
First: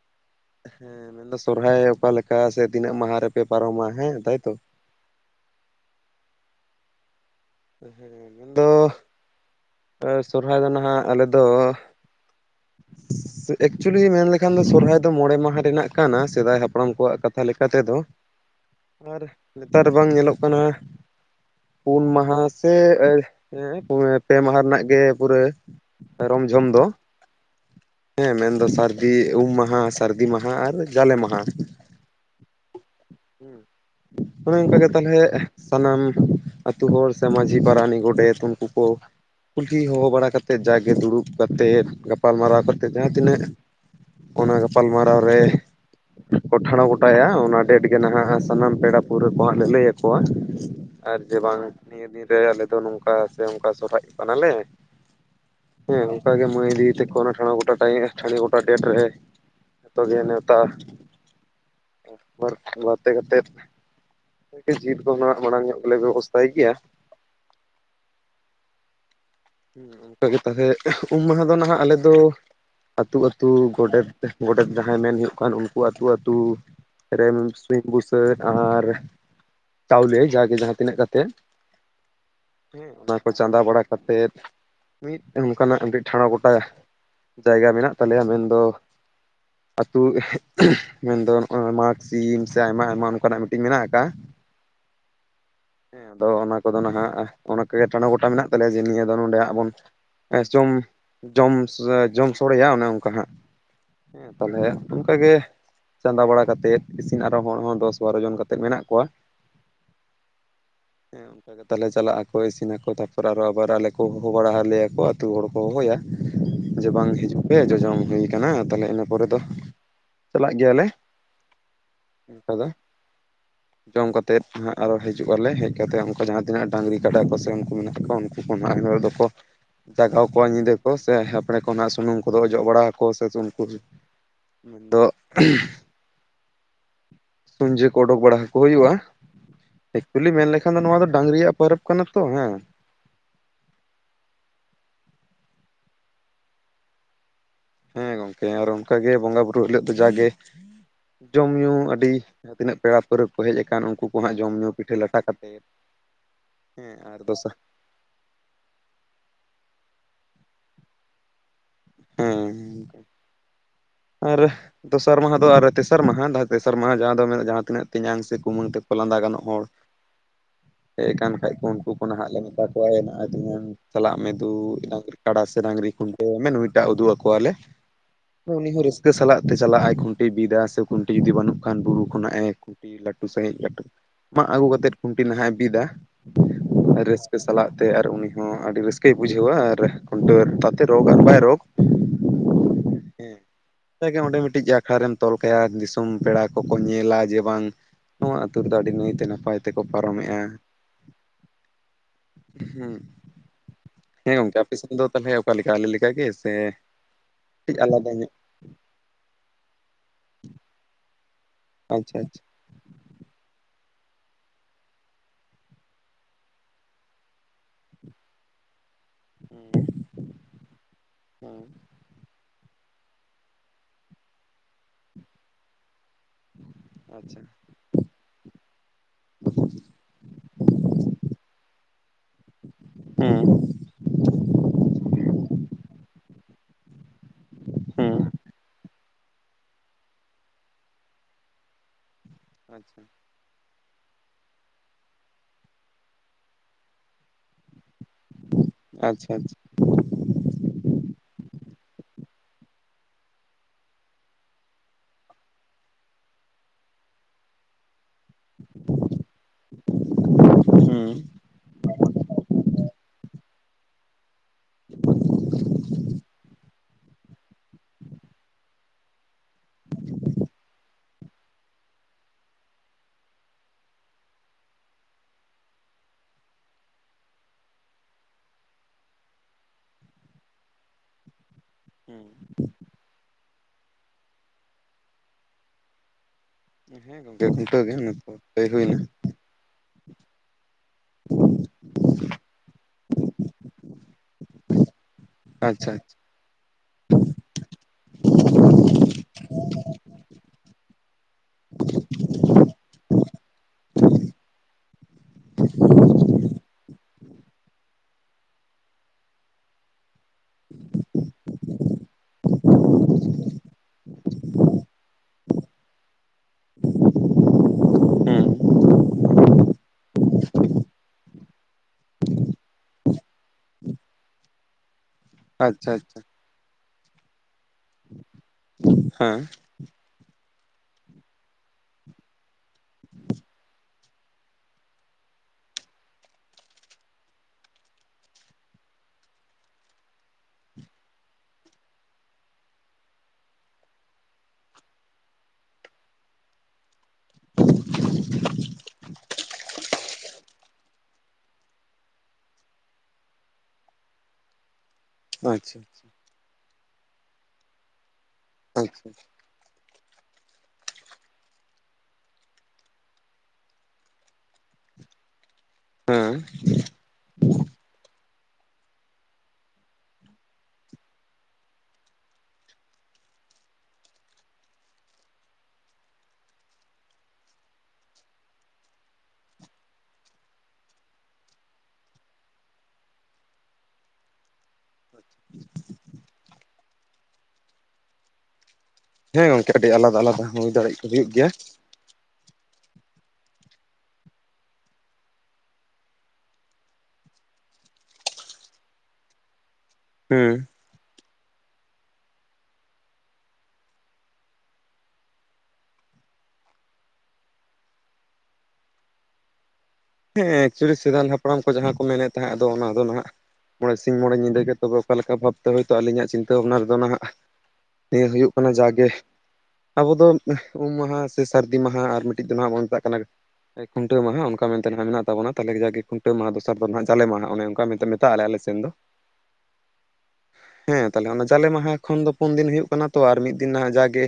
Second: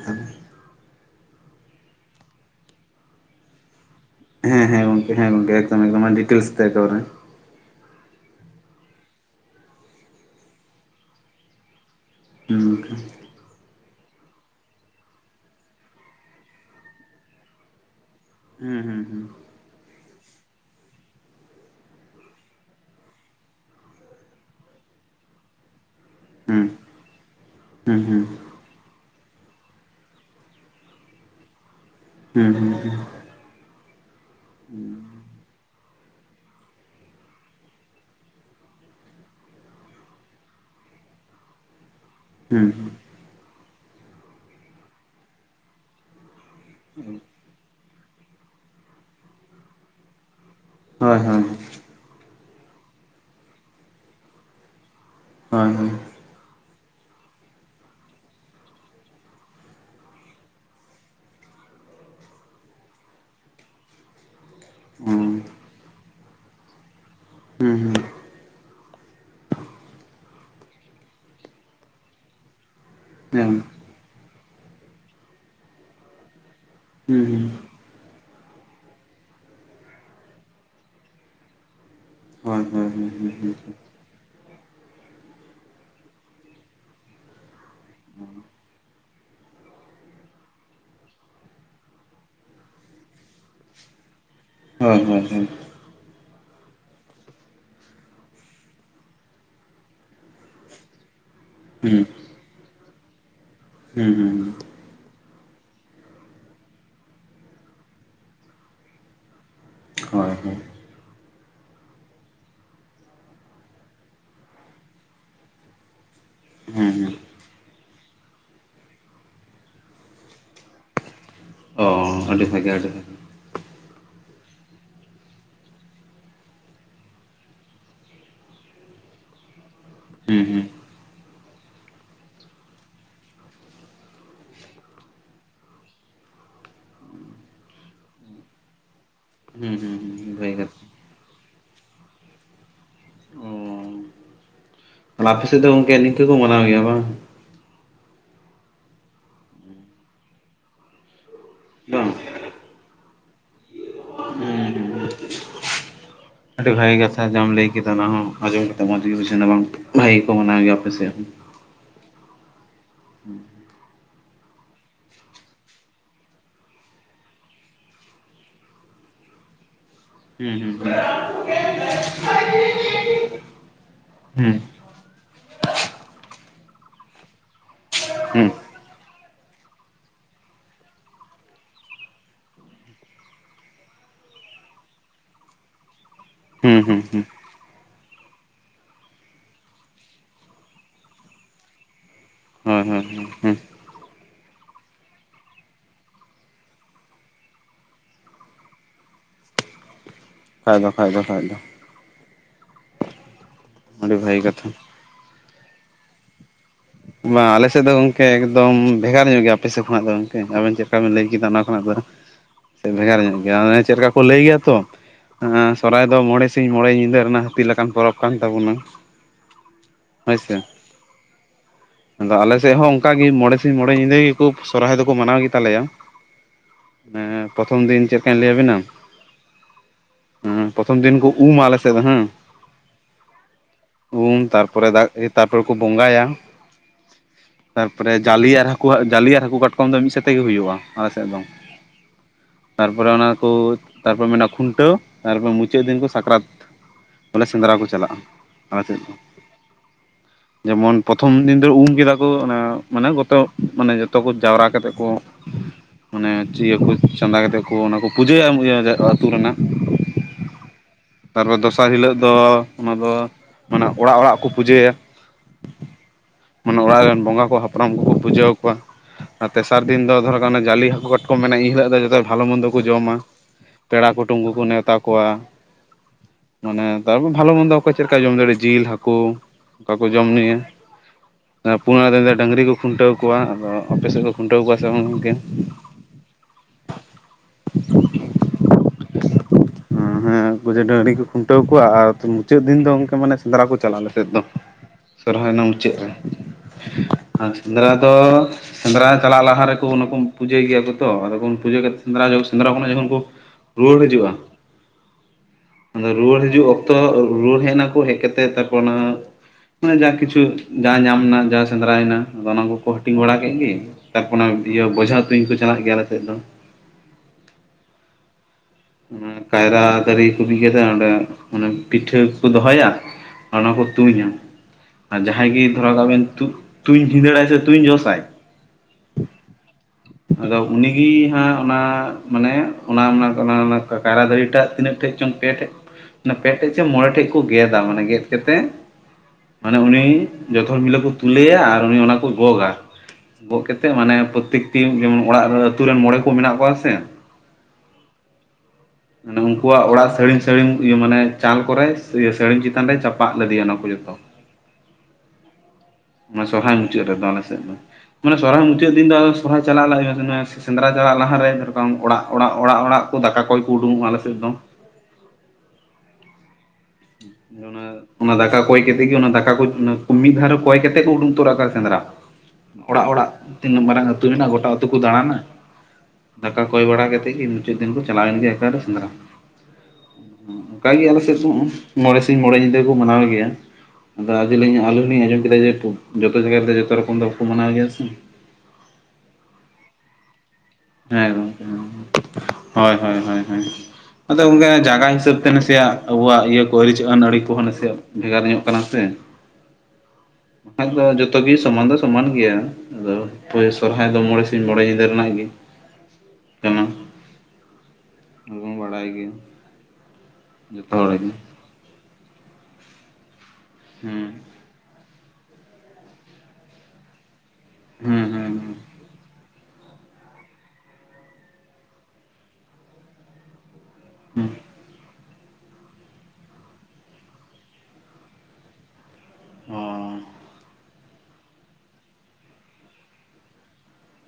ᱦᱮᱸᱻ ᱥᱚᱨᱦᱟᱭ ᱚᱠᱟᱞᱮᱠᱟ ᱥᱮ ᱛᱤᱱᱟᱹᱜ ᱢᱟᱦᱟ ᱨᱮᱯᱮ ᱯᱟᱨᱚᱢᱟ ᱦᱮᱸ ᱛᱟᱭᱛᱚ? ᱦᱮᱸ ᱦᱮᱸ ᱜᱚᱝᱠᱮ ᱦᱮᱸ ᱜᱚᱝᱠᱮ ᱮᱠᱫᱚᱢ ᱮᱠᱫᱚᱢ ᱟᱹᱰᱤ [unintelligible] ᱦᱮᱸ ᱢᱮᱱ ᱫᱚ ᱥᱚᱨᱦᱟᱭ ᱫᱚ ᱱᱷᱟᱜ ᱟᱞᱮ ᱫᱚ ᱦᱮᱸ ᱜᱚᱝᱠᱮ ᱥᱮ ᱮᱠᱪᱩᱭᱞᱤ ᱢᱮᱱ ᱞᱮᱠᱷᱟᱱ ᱫᱚ ᱥᱚᱦᱨᱟᱭ ᱫᱚ ᱢᱚᱬᱮ ᱢᱟᱦᱟ ᱨᱮᱱᱟᱜ ᱠᱟᱱᱟ ᱥᱮᱫᱟᱭ ᱦᱟᱯᱲᱟᱢ ᱠᱚᱣᱟᱜ ᱠᱟᱛᱷᱟ ᱞᱮᱠᱟ ᱛᱮᱫᱚ ᱦᱩᱸ ᱦᱩᱸ ᱟᱨ ᱱᱮᱛᱟᱨ ᱵᱟᱝ ᱧᱮᱞᱚᱜ ᱠᱟᱱᱟ ᱯᱩᱱ ᱢᱟᱦᱟ ᱥᱮ ᱮᱭ [unintelligible] ᱯᱮ ᱢᱟᱦᱟ ᱨᱮᱱᱟᱜ ᱜᱮ ᱯᱩᱨᱟᱹ ᱨᱚᱢ ᱦᱩᱸ ᱡᱷᱚᱢ ᱫᱚ ᱦᱩᱸ ᱦᱩᱸ ᱦᱮᱸ ᱢᱮᱱᱫᱚ ᱥᱟᱹᱨᱫᱤ ᱩᱢ ᱢᱟᱦᱟᱸ ᱥᱟᱹᱨᱫᱤ ᱢᱟᱦᱟᱸ ᱟᱨ ᱡᱟᱞᱮ ᱢᱟᱦᱟᱸ ᱦᱮᱸ ᱦᱮᱸ ᱦᱮᱸᱻ ᱦᱮᱸ ᱚᱱᱮ ᱚᱱᱠᱟᱜᱮ ᱛᱟᱦᱚᱞᱮ ᱥᱟᱱᱟᱢ ᱟᱹᱛᱳ ᱦᱚᱲ ᱥᱮ ᱢᱟᱺᱡᱷᱤ ᱯᱟᱨᱟᱱᱤᱠ ᱜᱚᱰᱮᱛ ᱩᱱᱠᱩ ᱠᱚ ᱠᱩᱞᱦᱤ ᱦᱚᱦᱚ ᱵᱟᱲᱟ ᱠᱟᱛᱮᱫ ᱡᱟᱜᱮ ᱫᱩᱲᱩᱵ ᱠᱟᱛᱮᱫ ᱜᱟᱯᱟᱞᱢᱟᱨᱟᱣ ᱦᱩᱸ ᱦᱩᱸ ᱠᱟᱛᱮᱫ ᱡᱟᱦᱟᱸ ᱛᱤᱱᱟᱹᱜ ᱚᱱᱟ ᱜᱟᱯᱟᱞᱢᱟᱨᱟᱣ ᱨᱮ ᱠᱚ ᱴᱷᱟᱲᱚ ᱦᱩᱸ ᱜᱚᱴᱟᱭᱟ ᱚᱱᱟ ᱰᱮᱴ ᱜᱮ ᱱᱟᱦᱟᱜ ᱥᱟᱱᱟᱢ ᱯᱮᱲᱟ ᱯᱟᱹᱲᱣᱨᱟᱹ ᱠᱚ ᱦᱟᱸᱜ ᱞᱮ ᱞᱟᱹᱭ ᱠᱚᱣᱟ᱾ ᱦᱳᱭ ᱟᱨ ᱡᱮ ᱦᱳᱭ ᱵᱟᱝ ᱱᱤᱭᱟᱹ ᱫᱤᱱᱨᱮ ᱟᱞᱮ ᱫᱚ ᱱᱚᱝᱠᱟ ᱥᱮ ᱚᱝᱠᱟ ᱥᱚᱨᱦᱟᱜ ᱠᱟᱱᱟᱞᱮ ᱦᱳᱭ ᱦᱳᱭ ᱦᱮᱸ ᱚᱱᱠᱟᱜᱮ ᱢᱟᱹᱭ ᱫᱤ ᱛᱮᱠᱚ ᱚᱱᱟ ᱴᱷᱟᱲᱚ ᱜᱚᱴᱟ ᱴᱟᱭᱤᱢ ᱜᱚᱴᱟ ᱰᱮᱴ ᱨᱮ ᱛᱚᱜᱮ ᱱᱮᱶᱛᱟ, ᱵᱟᱨᱛᱮ ᱠᱟᱛᱮᱫ [unintelligible] ᱠᱚᱦᱚᱱᱟᱜ ᱦᱩᱸ ᱢᱟᱲᱟᱝ ᱧᱚᱜ ᱜᱮᱞᱮ ᱵᱮᱵᱚᱥᱛᱷᱟᱭ ᱜᱮᱭᱟ᱾ ᱦᱩᱸ ᱦᱩᱸ ᱦᱩ ᱚᱝᱠᱟᱜ ᱜᱮ ᱛᱟᱦᱞᱮ ᱩᱢ ᱢᱟᱦᱟ ᱫᱚ ᱱᱟᱦᱟᱜ ᱟᱞᱮ ᱫᱚ ᱟᱹᱛᱩ ᱟᱹᱛᱩ ᱦᱮᱸ ᱜᱚᱰᱮᱛ ᱜᱚᱰᱮᱛ ᱡᱟᱦᱟᱸᱭ ᱢᱮᱱ ᱦᱩᱭᱩᱜ ᱠᱟᱱ ᱩᱱᱠᱩ ᱟᱹᱛᱩ ᱟᱹᱛᱩ ᱦᱩᱸ ᱨᱮᱢ ᱦᱩᱸ ᱥᱤᱣᱤᱯ ᱵᱩᱥᱟᱹᱜ ᱟᱨ ᱪᱟᱣᱞᱮ ᱡᱟᱜᱮ ᱡᱟᱦᱟᱸ ᱛᱤᱱᱟᱹᱜ ᱠᱟᱛᱮ ᱦᱳᱭ ᱦᱳᱭ ᱦᱮᱸᱻ ᱦᱩᱸ ᱚᱱᱟ ᱠᱚ ᱦᱩᱸ ᱦᱩᱸ ᱪᱟᱸᱫᱟ ᱵᱟᱲᱟ ᱠᱟᱛᱮᱫ ᱢᱤᱫ ᱚᱱᱠᱟᱱᱟᱜ ᱜᱮ ᱴᱷᱟᱲᱚ ᱜᱚᱴᱟᱭᱟ ᱡᱟᱭᱜᱟ ᱢᱮᱱᱟᱜ ᱛᱟᱞᱮᱭᱟ ᱢᱮᱱᱫᱚ ᱟᱹᱛᱩ ᱢᱮᱱᱫᱚ ᱱᱚᱜᱼᱚᱭ ᱢᱟᱜᱽ ᱥᱤᱢ, ᱥᱮ ᱟᱭᱢᱟ ᱟᱭᱢᱟ ᱚᱝᱠᱟᱱᱟᱜ ᱢᱤᱫᱴᱤᱡ ᱢᱮᱱᱟᱜ ᱠᱟᱜᱼᱟ ᱾ [inaudible] ᱦᱩᱸ ᱦᱩᱸ ᱦᱩᱸ ᱦᱮᱸ ᱟᱫᱚ ᱚᱱᱟ ᱠᱚᱫᱚ ᱱᱟᱦᱟᱜ ᱚᱱᱟ ᱠᱚᱜᱮ ᱴᱟᱲᱚ ᱜᱚᱴᱟ ᱢᱮᱱᱟᱜ ᱛᱟᱞᱮᱭᱟ ᱡᱮ ᱱᱤᱭᱟᱹ ᱟᱫᱚ ᱱᱚᱰᱮ ᱦᱟᱸᱜ ᱵᱚᱱ ᱡᱚᱢ ᱡᱚᱢ ᱡᱚᱢ ᱥᱚᱲᱮᱭᱟ ᱚᱱᱮ ᱚᱝᱠᱟ ᱦᱟᱸᱜ᱾ ᱦᱩᱸ ᱦᱩᱸ ᱦᱮᱸ ᱦᱩᱸ ᱛᱟᱞᱦᱮᱜ ᱚᱝᱠᱟ ᱜᱮ ᱪᱟᱸᱫᱟ ᱵᱟᱲᱟ ᱠᱟᱛᱮᱜ ᱤᱥᱤᱱ ᱟᱨᱚ ᱦᱚᱲ ᱦᱚᱸ ᱫᱚᱥ ᱵᱟᱨᱚ ᱡᱚᱱ ᱠᱟᱛᱮᱫ ᱢᱮᱱᱟᱜ ᱠᱚᱣᱟ᱾ ᱦᱳᱭ ᱦᱳᱭ ᱦᱮᱸ ᱚᱝᱠᱟ ᱠᱟᱛᱮᱞᱮ ᱪᱟᱞᱟᱜ ᱟᱠᱚ ᱤᱥᱤᱱᱟ ᱠᱚ ᱛᱟᱯᱚᱨ ᱟᱵᱟᱨ ᱟᱞᱮ ᱠᱚ ᱦᱚᱦᱚ ᱵᱟᱲᱟ ᱦᱟᱞᱮᱭᱟ ᱠᱚ ᱟᱹᱛᱩ ᱦᱚᱲ ᱠᱚ ᱦᱚᱦᱚᱭᱟ᱾ ᱡᱮ ᱦᱩᱸ ᱵᱟᱝ ᱦᱩᱸ ᱦᱤᱡᱩᱜ ᱯᱮ ᱡᱚᱡᱚᱢ ᱦᱩᱭ ᱠᱟᱱᱟ ᱛᱟᱦᱞᱮ ᱤᱱᱟᱹ ᱯᱚᱨᱮ ᱫᱚ ᱪᱟᱞᱟᱜ ᱜᱮᱭᱟᱞᱮ ᱚ ᱟᱹᱰᱤ ᱚᱱᱠᱟ ᱫᱚ ᱵᱷᱟᱜᱮ ᱟᱹᱰᱤ ᱵᱷᱟᱜᱮ ᱡᱚᱢ ᱠᱟᱛᱮᱫ ᱦᱟᱜ ᱟᱨᱚ ᱦᱤᱡᱩᱜ ᱟᱞᱮ ᱦᱮᱡ ᱠᱟᱛᱮ ᱩᱱᱠᱟ ᱡᱟᱦᱟᱸ ᱛᱤᱱᱟᱹᱜ ᱰᱟᱹᱟᱝᱨᱤ ᱠᱟᱰᱟ ᱠᱚ ᱥᱮ ᱩᱱᱠᱩ ᱢᱮᱱᱟᱜ ᱠᱚᱣᱟ ᱩᱱᱠᱩ ᱠᱚ [unintelligible] ᱫᱚ ᱠᱚ ᱡᱟᱜᱟᱣ ᱦᱩᱸ ᱠᱚᱣᱟ ᱦᱩᱸ ᱧᱤᱫᱟᱹ ᱠᱚ ᱥᱮ, ᱦᱟᱯᱲᱮ ᱠᱚ ᱦᱜ ᱥᱩᱱᱩᱢ ᱠᱚᱫᱚ ᱚᱡᱚᱜ ᱵᱟᱲᱟ ᱟᱠᱚ ᱥᱮ ᱩᱱᱠᱩ [unintelligible] ᱫᱚᱜ ᱥᱩᱧᱡᱟᱹ ᱠᱚ ᱚᱰᱳᱠ ᱵᱟᱲᱟ ᱟᱠᱚ ᱦᱳᱭᱳᱜᱼᱟ ᱾ ᱦᱩᱸ ᱦᱩᱸ ᱮᱠᱪᱩᱭᱮᱞᱤ ᱦᱩᱸ ᱢᱮᱱ ᱵᱷᱟᱜᱮ ᱞᱮᱠᱷᱟᱱ ᱫᱚ ᱱᱚᱣᱟ ᱠᱟᱛᱷᱟ ᱫᱚ ᱰᱟᱝᱨᱤᱭᱟᱜ ᱯᱚᱨᱚᱵᱽ ᱠᱟᱱᱟ ᱛᱚ ᱦᱮᱸ ᱚ ᱟᱯᱮ ᱥᱮᱫ ᱫᱚ ᱜᱚᱝᱠᱮ ᱱᱤᱝᱠᱟᱹ ᱠᱚ ᱢᱟᱱᱟᱣ ᱜᱮᱭᱟ ᱵᱟᱝ? ᱦᱮᱸ ᱜᱚᱝᱠᱮ ᱟᱨ ᱚᱱᱠᱟᱜᱮ ᱵᱚᱸᱜᱟ ᱵᱩᱨᱩ ᱦᱤᱞᱳᱜ ᱫᱚ ᱡᱟᱜᱮ ᱡᱚᱢ ᱧᱩ ᱟᱹᱰᱤ ᱵᱟᱝ ᱡᱟᱦᱟᱸ ᱛᱤᱱᱟᱹᱜ ᱯᱮᱲᱟ ᱯᱟᱹᱨᱟᱹ ᱠᱚ ᱦᱮᱡ ᱟᱠᱟᱱ ᱩᱝᱠᱩ ᱠᱚ ᱦᱟᱸᱜ ᱦᱩᱸ ᱡᱚᱢᱼᱧᱩ ᱦᱩᱸ ᱯᱤᱴᱷᱟᱹ ᱞᱟᱴᱷᱟ ᱠᱟᱛᱮᱜ [inaudible] ᱟᱹᱰᱤ ᱵᱷᱟᱜᱤ ᱠᱟᱛᱷᱟ ᱡᱟᱢ ᱞᱟᱹᱭ ᱠᱮᱫᱟ ᱚᱱᱟ ᱦᱚᱸ ᱟᱸᱡᱚᱢ ᱠᱟᱛᱮ ᱢᱚᱸᱡᱽ ᱜᱮ ᱵᱩᱡᱷᱱᱟ ᱜᱚᱝᱠ ᱵᱷᱟᱜᱮ ᱠᱚ ᱢᱟᱱᱟᱣ ᱜᱮᱭᱟ ᱟᱯᱮᱥᱮᱜ ᱦᱚᱸ ᱦᱮᱸ ᱟᱨ ᱫᱚᱥᱟᱨ ᱢᱟᱦᱟ ᱫᱚ ᱟᱨ ᱛᱮᱥᱟᱨ ᱢᱟᱦᱟ ᱛᱮᱥᱟᱨ ᱢᱟᱦᱟ ᱡᱟᱦᱟᱸ ᱫᱚ ᱡᱟᱦᱟᱸ ᱛᱤᱱᱟᱹᱜ ᱛᱮᱧᱟᱝ ᱥᱮ ᱠᱩᱢᱟᱹᱝ ᱛᱮᱠᱚ ᱞᱟᱸᱫᱟ ᱜᱟᱱᱚᱜ ᱦᱚᱲ ᱦᱚᱸ ᱦᱮᱡ ᱟᱠᱟᱱ ᱠᱷᱟᱡ ᱠᱚ ᱩᱱᱠᱩ ᱠᱚ ᱱᱟᱦᱟᱜ ᱞᱮ ᱢᱮᱛᱟ ᱠᱚᱣᱟ ᱮ ᱱᱟᱜ ᱟᱭ ᱫᱷᱩᱭ ᱢᱮ ᱪᱟᱞᱟᱜ ᱢᱮ ᱦᱩᱸ ᱫᱩ ᱦᱩᱸ ᱰᱟᱝᱨᱤ-ᱠᱟᱲᱟ ᱥᱮ ᱰᱟᱝᱨᱤ ᱠᱷᱩᱱᱴᱟᱹᱣ ᱢᱮᱱ ᱱᱩᱭᱴᱟᱜ ᱩᱫᱩᱜ ᱟᱠᱚᱣᱟᱞᱮ ᱦᱩᱸ ᱫᱚ ᱩᱱᱤ ᱦᱚᱸ ᱨᱟᱹᱥᱠᱟᱹ ᱥᱟᱞᱟᱜ ᱛᱮ ᱪᱟᱞᱟᱜ ᱟᱭ ᱠᱷᱩᱱᱴᱤ ᱵᱤᱫᱟ ᱥᱮ ᱠᱷᱩᱱᱴᱤ ᱡᱩᱫᱤ ᱵᱟᱹᱱᱩᱜ ᱠᱷᱟᱱ ᱵᱩᱨᱩ ᱠᱷᱚᱱᱟᱜ ᱮ ᱩᱱᱴᱤ ᱞᱟᱹᱴᱩ ᱥᱟᱺᱦᱤᱡ ᱞᱟᱹᱴᱩ ᱢᱟᱜ ᱟᱹᱜᱩᱠᱟᱛᱮᱫ ᱠᱷᱩᱱᱴᱤ ᱱᱟᱦᱟᱜ ᱮ ᱵᱤᱫᱟ᱾ ᱦᱩᱸ ᱦᱩᱸ ᱦᱩᱸ ᱦᱩᱸ ᱦᱩᱸ ᱨᱟᱹᱥᱠᱟᱹ ᱥᱟᱞᱟᱜ ᱛᱮ ᱟᱨ ᱩᱱᱤ ᱦᱚᱸ ᱟᱹᱰᱤ ᱨᱟᱹᱥᱠᱟᱹᱭ ᱵᱩᱡᱷᱟᱹᱣᱟ ᱟᱨ ᱠᱷᱩᱱᱴᱟᱹᱣ ᱛᱟᱛᱮ ᱨᱚᱜᱽ ᱟᱨ ᱵᱟᱭ ᱨᱚᱜᱽ᱾ ᱦᱚᱸ ᱦᱚᱸ ᱦᱚᱸ ᱦᱮᱸ ᱡᱟᱜᱮ ᱚᱸᱰᱮ ᱢᱤᱫᱴᱤᱡ ᱟᱠᱷᱲᱟ ᱨᱮᱢ ᱛᱚᱞ ᱠᱟᱭᱟ ᱫᱤᱥᱚᱢ ᱯᱮᱲᱟ ᱠᱚᱠᱚ ᱧᱮᱞᱟ ᱡᱮ ᱵᱟᱝ ᱱᱚᱣᱟ ᱟᱹᱛᱳ ᱨᱮᱫᱚ ᱟᱹᱰᱤ ᱱᱟᱮᱭᱛᱮ ᱱᱟᱯᱟᱭ ᱛᱮᱠᱚ ᱯᱟᱨᱚᱢᱮᱜᱼᱟ᱾ ᱠᱷᱟᱡ ᱫᱚ ᱠᱷᱟᱡ ᱫᱚ ᱠᱷᱟᱡ ᱫᱚ᱾ ᱦᱮᱸ ᱟᱹᱰᱤ ᱦᱮᱸ ᱵᱷᱟᱜᱮ ᱜᱚᱝᱠᱮ ᱠᱟᱛᱷᱟ ᱟᱯᱮ ᱥᱮᱜ ᱫᱚ ᱛᱟᱦᱞᱮ ᱚᱠᱟ ᱞᱮᱠᱟ ᱟᱞᱮ ᱞᱮᱠᱟ ᱜᱮ ᱥᱮ ᱵᱟᱝ ᱟᱞᱮ ᱠᱟᱹᱡ ᱥᱮᱫ ᱫᱚ ᱟᱞᱟᱫᱟ ᱜᱚᱝᱠᱮ ᱧᱚᱜ ᱮᱠᱫᱚᱢ ᱵᱷᱮᱜᱟᱨ ᱧᱚᱜ ᱜᱮᱭᱟ ᱟᱯᱮ ᱥᱮᱫ ᱠᱷᱚᱱᱟᱜ ᱫᱚ ᱜᱚᱝᱠᱮ ᱟᱵᱮᱱ ᱪᱮᱫᱞᱮᱠᱟ ᱵᱮᱱ ᱞᱟᱹᱭ ᱠᱮᱫᱟ ᱚᱱᱟ ᱚᱱᱟ ᱫᱚ ᱟᱪᱪᱷᱟ ᱟᱪᱪᱷᱟ ᱵᱷᱮᱜᱟᱨ ᱧᱚᱜ ᱜᱮᱭᱟ, ᱚᱱᱮ ᱪᱮᱫ ᱞᱮᱠᱟ ᱠᱚ ᱞᱟᱹᱭ ᱜᱮᱭᱟ ᱛᱚ ᱦᱮᱸ ᱥᱚᱨᱦᱟᱭ ᱫᱚ ᱢᱚᱬᱮ ᱥᱤᱧ ᱢᱚᱬᱮ ᱧᱤᱫᱟᱹ ᱨᱮᱱᱟᱜ ᱦᱟᱹᱛᱤ ᱞᱮᱠᱟᱱ ᱯᱚᱨᱚᱵᱽ ᱠᱟᱱ ᱛᱟᱵᱚᱱᱟ ᱾ ᱦᱩᱸ ᱦᱩᱸ ᱟᱫᱚ ᱟᱞᱮᱥᱮ ᱦᱚᱸ ᱚᱱᱠᱟᱜ ᱜᱮ ᱢᱚᱬᱮ ᱥᱤᱧ ᱢᱚᱬᱮ ᱧᱤᱫᱟᱹ ᱜᱮᱠᱚ ᱥᱚᱨᱦᱟᱭ ᱫᱚᱠᱚ ᱢᱟᱱᱟᱣ ᱜᱮ ᱛᱟᱞᱮᱭᱟ ᱾ ᱟᱪᱪᱷᱟ ᱯᱨᱚᱛᱷᱚᱢ ᱫᱤᱱ ᱪᱮᱫ ᱞᱮᱠᱟᱭ ᱞᱟᱹᱭᱵᱤᱱᱟ ᱾ ᱦᱮ ᱯᱨᱚᱛᱷᱚᱢ ᱫᱤᱱ ᱠᱚ ᱩᱢᱟ ᱟᱞᱮᱥᱮᱫ ᱫᱚ ᱦᱮᱸ ᱦᱮᱸ ᱩᱢ ᱛᱟᱨᱯᱚᱨᱮ ᱫᱟᱜ ᱛᱟᱨᱯᱚᱨᱮ ᱠᱚ ᱵᱚᱸᱜᱟᱭᱟ ᱾ ᱛᱟᱨᱯᱚᱨᱮ ᱦᱮᱸ ᱡᱟᱞᱮᱭ ᱨᱮᱦᱚ ᱠᱚ ᱡᱟᱞᱮᱭ ᱨᱮᱦᱚ ᱠᱚ ᱠᱟᱴ ᱫᱚ ᱢᱤᱫ ᱥᱟᱛᱮ ᱜᱮ ᱦᱩᱭᱩᱜᱼᱟ, ᱟᱞᱮ ᱥᱮᱛᱟ ᱫᱚ, ᱟᱪᱪᱷᱟ ᱛᱟᱨᱯᱚᱨᱮ ᱚᱱᱟ ᱛᱟᱨᱯᱚᱨᱮ ᱢᱮᱱᱟ ᱠᱷᱩᱱᱴᱟᱹᱣ, ᱟᱨᱵᱟᱜ ᱢᱩᱪᱟᱹᱫ ᱫᱤᱱ ᱠᱚ ᱥᱟᱠᱨᱟᱛ ᱵᱚᱞᱮ ᱥᱮᱸᱫᱽᱨᱟ ᱠᱚ ᱪᱟᱞᱟᱜᱼᱟ ᱟᱞᱮ ᱥᱮᱫ ᱫᱚ ᱟᱪᱪᱷᱟ ᱟᱪᱪᱷᱟ ᱡᱮᱢᱚᱱ ᱯᱚᱛ ᱛᱷᱚᱢ ᱫᱤᱱ ᱫᱚ ᱩᱢ ᱠᱮᱫᱟ ᱠᱚ ᱢᱟᱱᱮ ᱜᱚᱛᱚ ᱢᱟᱱᱮ ᱡᱚᱛᱚ ᱠᱚ ᱡᱟᱣᱨᱟ ᱠᱟᱛᱮ ᱠᱚ ᱢᱟᱱᱮ ᱤᱭᱟᱹ ᱠᱚ ᱪᱟᱸᱫᱟ ᱠᱟᱛᱮᱫ ᱠᱚ ᱚᱱᱟ ᱠᱚ ᱯᱩᱡᱟᱹᱭᱟ ᱟᱹᱛᱩ ᱨᱮᱱᱟᱜ᱾ ᱦᱮᱸ ᱛᱟᱨᱯᱚᱨᱮ ᱫᱚᱥᱟᱨ ᱦᱤᱞᱳᱜ ᱫᱚ, ᱚᱱᱟ ᱫᱚ, ᱢᱟᱱᱮ ᱚᱲᱟᱜ ᱚᱲᱟᱜ ᱠᱚ ᱯᱩᱡᱟᱹᱭᱟ ᱾ ᱢᱟᱱᱮ ᱚᱲᱟᱜ ᱨᱮᱱ ᱵᱚᱸᱜᱟ ᱠᱚ ᱦᱟᱯᱲᱟᱢ ᱠᱚᱠᱚ ᱯᱩᱡᱟᱹᱣ ᱟᱠᱚᱣᱟ ᱾ ᱟᱨ ᱛᱮᱥᱟᱨ ᱫᱤᱱ ᱫᱚ ᱫᱷᱚᱨᱚ ᱡᱟᱞᱮᱦᱟᱠᱩ ᱠᱟᱴᱠᱚᱢ ᱢᱮᱱᱟᱜᱼᱟ ᱮᱱᱦᱤᱞᱳ ᱫᱚ ᱡᱚᱛᱚ ᱵᱷᱟᱞᱳ ᱢᱚᱱᱫᱚ ᱠᱚ ᱡᱚᱢᱟ ᱾ ᱯᱮᱲᱟ ᱠᱩᱴᱩᱢ ᱠᱚᱠᱚ ᱱᱮᱣᱛᱟ‍ ᱠᱚᱣᱟ ᱢᱟᱱᱮ ᱛᱟᱨᱯᱚᱨ ᱵᱷᱟᱞᱚ ᱢᱚᱱᱫᱚ ᱚᱠᱚᱭ ᱪᱮᱫᱞᱮᱠᱟᱭ ᱡᱚᱢ ᱫᱟᱲᱮᱭᱟᱜ-ᱟ ᱡᱤᱞ ᱦᱟᱹᱠᱩ ᱚᱠᱟ ᱠᱚ ᱡᱚᱢ ᱧᱩᱭᱟ ᱯᱩ ᱟᱹᱨᱤᱨᱮ ᱰᱟᱹᱝᱨᱤ ᱠᱚ ᱠᱷᱩᱱᱴᱟᱹᱣ ᱠᱚᱣᱟ ᱟᱫᱚ ᱟᱯᱮ ᱥᱮᱫ ᱠᱚ ᱠᱷᱩᱱᱴᱟᱹᱣ ᱠᱚᱣᱟ ᱥᱮ ᱦᱮᱸ ᱜᱚᱝᱠᱮ ᱠᱷᱩᱱᱴᱟᱹᱣ ᱜᱮ ᱤᱱᱟᱹ ᱯᱚᱨ ᱦᱩᱭᱱᱟ ᱾ ᱦᱮᱸᱡᱮ ᱰᱟᱹᱝᱨᱤ ᱠᱚ ᱠᱷᱩᱱᱴᱟᱹᱣ ᱠᱚᱣᱟ ᱟᱨ ᱢᱩᱪᱟᱹᱫ ᱫᱤᱱ ᱫᱚ ᱚᱱᱠᱟ ᱢᱟᱱᱮ ᱥᱮᱸᱫᱽᱨᱟ ᱠᱚ ᱪᱟᱞᱟᱜ-ᱟ ᱟᱞᱮᱥᱮᱫ ᱫᱚ [inaudible] ᱥᱚᱨᱦᱟᱭᱚᱱᱟ ᱟᱪᱪᱷᱟ ᱢᱩᱪᱟᱹᱫ ᱨᱮ ᱟᱪᱪᱷᱟ ᱟᱨ ᱥᱮᱸᱫᱽᱨᱟ ᱫᱚ ᱥᱮᱸᱫᱽᱨᱟ ᱪᱟᱞᱟᱜ ᱞᱟᱦᱟ ᱨᱮᱠᱚ ᱚᱱᱟ ᱠᱚ ᱯᱩᱡᱟᱹᱭ ᱜᱮᱭᱟ ᱠᱚ ᱛᱚ ᱟᱫᱚ ᱠᱷᱚᱱ ᱯᱩᱡᱟᱹ ᱠᱟᱛᱮ ᱥᱮᱸᱫᱽᱨᱟ ᱥᱮᱸᱫᱽᱨᱟ ᱠᱷᱚᱱᱟ ᱡᱮᱠᱷᱚᱱ ᱠᱚ, ᱨᱩᱣᱟᱹᱲ ᱦᱤᱡᱩᱜ-ᱟ ᱟᱫᱚ ᱨᱩᱣᱟᱹᱲ ᱦᱤᱡᱩᱜ-ᱟ ᱚᱠ ᱛᱚ ᱨᱩᱣᱟᱹᱲ ᱦᱮᱡ ᱱᱟᱠᱚ ᱦᱮᱡ ᱠᱟᱛᱮᱜ ᱛᱟᱨᱯᱚᱨᱱᱟ ᱢᱟᱱᱮ ᱡᱟ ᱠᱤᱪᱷᱩ ᱡᱟ ᱧᱟᱢ ᱮᱱᱟ, ᱡᱟ ᱥᱮᱸᱫᱽᱨᱟᱭᱮᱱᱟ, ᱟᱫᱚ ᱚᱱᱟ ᱠᱚᱠᱚ ᱦᱟᱹᱴᱤᱧ ᱵᱟᱲᱟ ᱠᱮᱫ ᱜᱮ ᱾ ᱛᱟᱯᱚᱱᱟ ᱵᱳᱡᱷᱟ ᱛᱩᱧ ᱠᱚ ᱪᱟᱞᱟᱜ ᱜᱮᱭᱟ ᱟᱞᱮ ᱥᱮᱫ ᱫᱚ ᱾ ᱦᱮᱸ ᱠᱟᱭᱨᱟ ᱫᱟᱨᱮ ᱠᱚ ᱵᱤᱜᱟᱫᱟ ᱚᱸᱰᱮ ᱚᱱᱮ ᱯᱤᱴᱷᱟᱹ ᱠᱩ ᱫᱚᱦᱚᱭᱟ ᱾ ᱚᱱᱟᱠᱚ ᱛᱩᱧᱟ, ᱟᱨ ᱡᱟᱦᱟᱸᱭ ᱜᱮ ᱟᱪᱪᱷᱟ ᱫᱷᱚᱨᱟᱣ ᱠᱟᱜ ᱟᱪᱪᱷᱟ ᱵᱮᱱ ᱛᱩᱧ ᱵᱷᱤᱸᱫᱟᱹᱲᱟᱭ ᱥᱮ ᱛᱩᱧ ᱡᱚᱥᱟᱭ ᱾ ᱦᱮᱸ ᱟᱫᱚ ᱩᱱᱤᱜᱮ ᱦᱟᱸᱜ ᱚᱱᱟ ᱢᱟᱱᱮ ᱚᱱᱟ ᱱᱟᱝ ᱚᱱᱟ ᱱᱟᱝ ᱠᱟᱭᱨᱟ ᱫᱟᱨᱮᱴᱟᱜ ᱛᱤᱱᱟᱹᱜ ᱴᱷᱮᱡ ᱪᱚᱝ ᱯᱮ ᱴᱷᱮᱡ ᱯᱮ ᱴᱷᱮᱡ ᱥᱮ ᱢᱚᱬᱮ ᱴᱷᱮᱡ ᱠᱚ ᱜᱮᱫᱟ ᱢᱟᱱᱮ ᱜᱮᱫ ᱠᱟᱛᱮᱫ ᱢᱟᱱᱮ ᱩᱱᱤ ᱡᱚᱛᱚ ᱦᱚᱲ ᱢᱤᱞᱳ ᱠᱚ ᱛᱩᱞᱟᱹᱭᱟ, ᱟᱨ ᱩᱱᱤ ᱚᱱᱟ ᱠᱚᱭ ᱜᱚᱜᱟ, ᱜᱚᱜ ᱠᱟᱛᱮᱫ ᱢᱟᱱᱮ ᱯᱟᱹᱛᱤᱠ ᱡᱮᱢᱚᱱ ᱚᱲᱟᱜ ᱨᱮ ᱟᱹᱛᱩ ᱨᱮᱱ ᱢᱚᱬᱮ ᱠᱚ ᱢᱮᱱᱟᱜ ᱠᱚᱣᱟ ᱥᱮ ᱾ [inaudible] ᱢᱟᱱᱮ ᱩᱱᱠᱩᱣᱟᱜ ᱚᱲᱟᱜ ᱥᱟᱹᱲᱤᱢ ᱥᱟᱹᱲᱤᱢ ᱤᱭᱟᱹ ᱢᱟᱱᱮ ᱪᱟᱞ ᱠᱚᱨᱮ ᱥᱟᱹᱲᱤᱢ ᱪᱮᱛᱟᱱ ᱨᱮ ᱪᱟᱯᱟᱫ ᱞᱟᱫᱮᱭᱟ ᱚᱱᱟ ᱠᱚ ᱡᱚᱛᱚ ᱾ ᱟᱪᱪᱷᱟ ᱟᱪᱪᱷᱟ, ᱢᱟᱱᱮ ᱥᱚᱨᱦᱟᱭ ᱢᱩᱪᱟᱹᱫ ᱨᱮᱫᱚ ᱟᱞᱮᱥᱮᱫ ᱫᱚ ᱢᱟᱱᱮ ᱥᱚᱨᱦᱟᱭ ᱢᱩᱪᱟᱹᱫ ᱟᱪᱪᱷᱟ ᱫᱤᱱ ᱫᱚ ᱥᱚᱨᱦᱟᱭ ᱪᱟᱞᱟᱜ ᱥᱮᱸᱫᱽᱨᱟ ᱪᱟᱞᱟᱜ ᱞᱟᱦᱟᱨᱮ ᱡᱮᱨᱚᱠᱚᱢ ᱚᱲᱟᱜ ᱚᱲᱟᱜ ᱚᱲᱟᱲ ᱠᱚ ᱫᱟᱠᱟ ᱠᱚᱭ ᱩᱰᱩᱝᱚᱜᱼᱟ ᱟᱞᱮᱥᱮᱫ ᱫᱚ ᱾ ᱦᱮᱸ ᱱᱩᱱᱟᱹᱜ ᱚᱱᱟ ᱫᱟᱠᱟ ᱠᱚᱭ ᱠᱟᱛᱮᱫ ᱜᱮ ᱚᱱᱟ ᱫᱟᱠᱟ ᱠᱚ ᱢᱤᱫ ᱫᱷᱟᱣᱨᱮ ᱠᱚᱭ ᱠᱟᱛᱮᱫ ᱠᱚ ᱩᱰᱩᱠ ᱛᱚᱨᱟ ᱟᱜ ᱥᱮᱸᱫᱽᱨᱟ ᱚᱲᱟᱜ ᱚᱲᱟᱜ ᱛᱤᱱᱟᱹᱜ ᱢᱟᱨᱟᱝ ᱟᱹᱛᱩ ᱢᱮᱱᱟᱜ, ᱜᱚᱴᱟ ᱟᱹᱛᱩ ᱠᱚ ᱫᱟᱬᱟᱱᱟ ᱾ ᱫᱟᱠᱟ ᱠᱚᱭ ᱵᱟᱲᱟ ᱠᱟᱛᱮᱫ ᱜᱮ ᱢᱩᱪᱟᱹᱫ ᱫᱤᱱ ᱠᱚ ᱪᱟᱞᱟᱣᱮᱱ ᱜᱮ ᱟᱠᱟᱨᱮ ᱥᱮᱸᱫᱽᱨᱟ ᱚᱱᱠᱟᱜᱮ ᱟᱞᱮ ᱥᱮᱫ ᱠᱚ ᱢᱚᱬᱮ ᱥᱤᱧ ᱢᱚᱬᱮ ᱧᱤᱫᱟᱹ ᱠᱚ ᱢᱟᱱᱟᱣ ᱜᱮᱭᱟ ᱾ ᱟᱫᱚ ᱟᱫᱤᱞᱤᱧ ᱟᱞᱚ ᱦᱚᱸᱤᱧ ᱟᱸᱡᱚᱢ ᱠᱮᱫᱟ ᱡᱮ ᱡᱚᱛᱚ ᱡᱟᱭᱜᱟ ᱨᱮᱫᱚ ᱡᱚᱛᱚ ᱨᱚᱠᱚᱢ ᱫᱚ ᱵᱟᱠᱚ ᱢᱟᱱᱟᱣ ᱜᱮᱭᱟ ᱥᱮ ᱾ ᱦᱮᱸ ᱜᱚᱝᱠᱮ ᱟᱹᱰᱤ ᱟᱞᱟᱫᱟ ᱟᱞᱟᱫᱟ ᱦᱚᱸ ᱦᱩᱭ ᱫᱟᱲᱮᱜᱼᱟ ᱦᱮᱸ ᱜᱚᱝᱠᱮ ᱾ᱦᱳᱭ ᱦᱳᱭ ᱦᱳᱭ ᱦᱳᱭ ᱟᱫᱚ ᱜᱚᱝᱠᱮ ᱡᱟᱜᱟ ᱦᱤᱥᱟᱹᱵ ᱛᱮ ᱱᱟᱥᱮᱭᱟᱜ ᱟᱵᱚᱣᱟᱜ ᱤᱭᱟᱹ ᱠᱚ ᱟᱹᱨᱤᱪ ᱟᱹᱱ ᱟᱹᱲᱤ ᱠᱚᱦᱚᱸ ᱱᱟᱥᱮᱭᱟᱜ ᱵᱷᱮᱜᱟᱨ ᱧᱚᱜ ᱠᱟᱱᱟ ᱥᱮ ᱦᱩᱸ ᱟᱫᱚ ᱡᱚᱛᱚ ᱜᱮ ᱥᱚᱢᱟᱱ ᱫᱚ ᱥᱚᱢᱟᱱ ᱜᱮᱭᱟ ᱟᱫᱚ ᱯᱮ ᱥᱚᱨᱦᱟᱭ ᱫᱚ ᱢᱚᱬᱮ ᱥᱤᱧ ᱢᱚᱬᱮ ᱧᱤᱫᱟᱹ ᱨᱮᱱᱟᱜ ᱜᱮ ᱠᱟᱱᱟ ᱾ ᱚᱱᱟ ᱢᱟ ᱵᱚᱱ ᱵᱟᱲᱟᱭ ᱜᱮ ᱦᱮᱸ ᱡᱚᱛᱚ ᱮᱠᱪᱩᱭᱞᱤ ᱦᱚᱲ ᱥᱮᱫᱟᱞ ᱦᱟᱯᱲᱟᱢ ᱠᱚ ᱡᱟᱦᱟᱸ ᱠᱚ ᱢᱮᱱᱮᱫ ᱛᱟᱦᱮᱸᱫ ᱟᱫᱚ ᱚᱱᱟ ᱫᱚ ᱱᱟᱦᱟᱜ ᱢᱚᱬᱮ ᱥᱤᱧ ᱦᱮᱸ ᱢᱚᱬᱮ ᱧᱤᱫᱟᱹ ᱜᱮ ᱾ ᱛᱚᱵᱮ ᱚᱠᱟ ᱞᱮᱠᱟ ᱵᱷᱟᱵᱽᱛᱮ ᱦᱳᱭᱛᱚ ᱟᱹᱞᱤᱧᱟᱜ ᱪᱤᱱᱛᱟᱹ ᱵᱷᱟᱵᱽᱱᱟ ᱨᱮᱫᱚ ᱱᱟᱦᱟᱜ ᱦᱩᱸ ᱱᱤᱭᱟᱹ ᱦᱩᱭᱩᱜ ᱦᱩᱸ ᱠᱟᱱᱟ ᱦᱩᱸ ᱡᱟᱜᱮ ᱟᱵᱚ ᱫᱚ ᱩᱢ ᱢᱟᱦᱟ ᱥᱮ ᱥᱟᱹᱨᱫᱤ ᱢᱟᱦᱟ ᱟᱨ ᱢᱤᱫᱴᱤᱡ ᱫᱚ ᱦᱟᱜ ᱵᱚᱱ ᱢᱮᱛᱟᱜ ᱠᱟᱱᱟ ᱠᱷᱩᱱᱴᱟᱹᱣ ᱢᱟᱦᱟ ᱦᱩᱸ ᱾ ᱚᱱᱠᱟ ᱢᱮᱱ ᱢᱮᱱᱟᱜ ᱛᱟᱵᱚᱱᱟ ᱛᱟᱦᱞᱮ ᱡᱟᱜᱮ ᱠᱷᱩᱱᱴᱟᱹ ᱢᱟ ᱫᱚᱥᱟᱨ ᱫᱚ ᱱᱟᱦᱟᱜ ᱫᱚ ᱡᱟᱞᱮ ᱢᱟᱦᱟᱸ ᱚᱱᱮ ᱚᱱᱠᱟ ᱢᱮᱛᱟᱜᱼᱟᱞᱮ ᱟᱞᱮ ᱥᱮᱱ ᱫᱚ ᱾ [unintelligible] ᱦᱮᱸ ᱛᱟᱦᱚᱞᱮ ᱚᱱᱟ ᱡᱟᱞᱮ ᱢᱟᱦᱟ ᱠᱷᱚᱱ ᱫᱚ ᱯᱩᱱ ᱫᱤᱱ ᱦᱩᱭᱩᱜ ᱠᱟᱱᱟ ᱛᱚ ᱟᱨ ᱢᱤᱫ ᱫᱤᱱ ᱡᱟᱜᱮ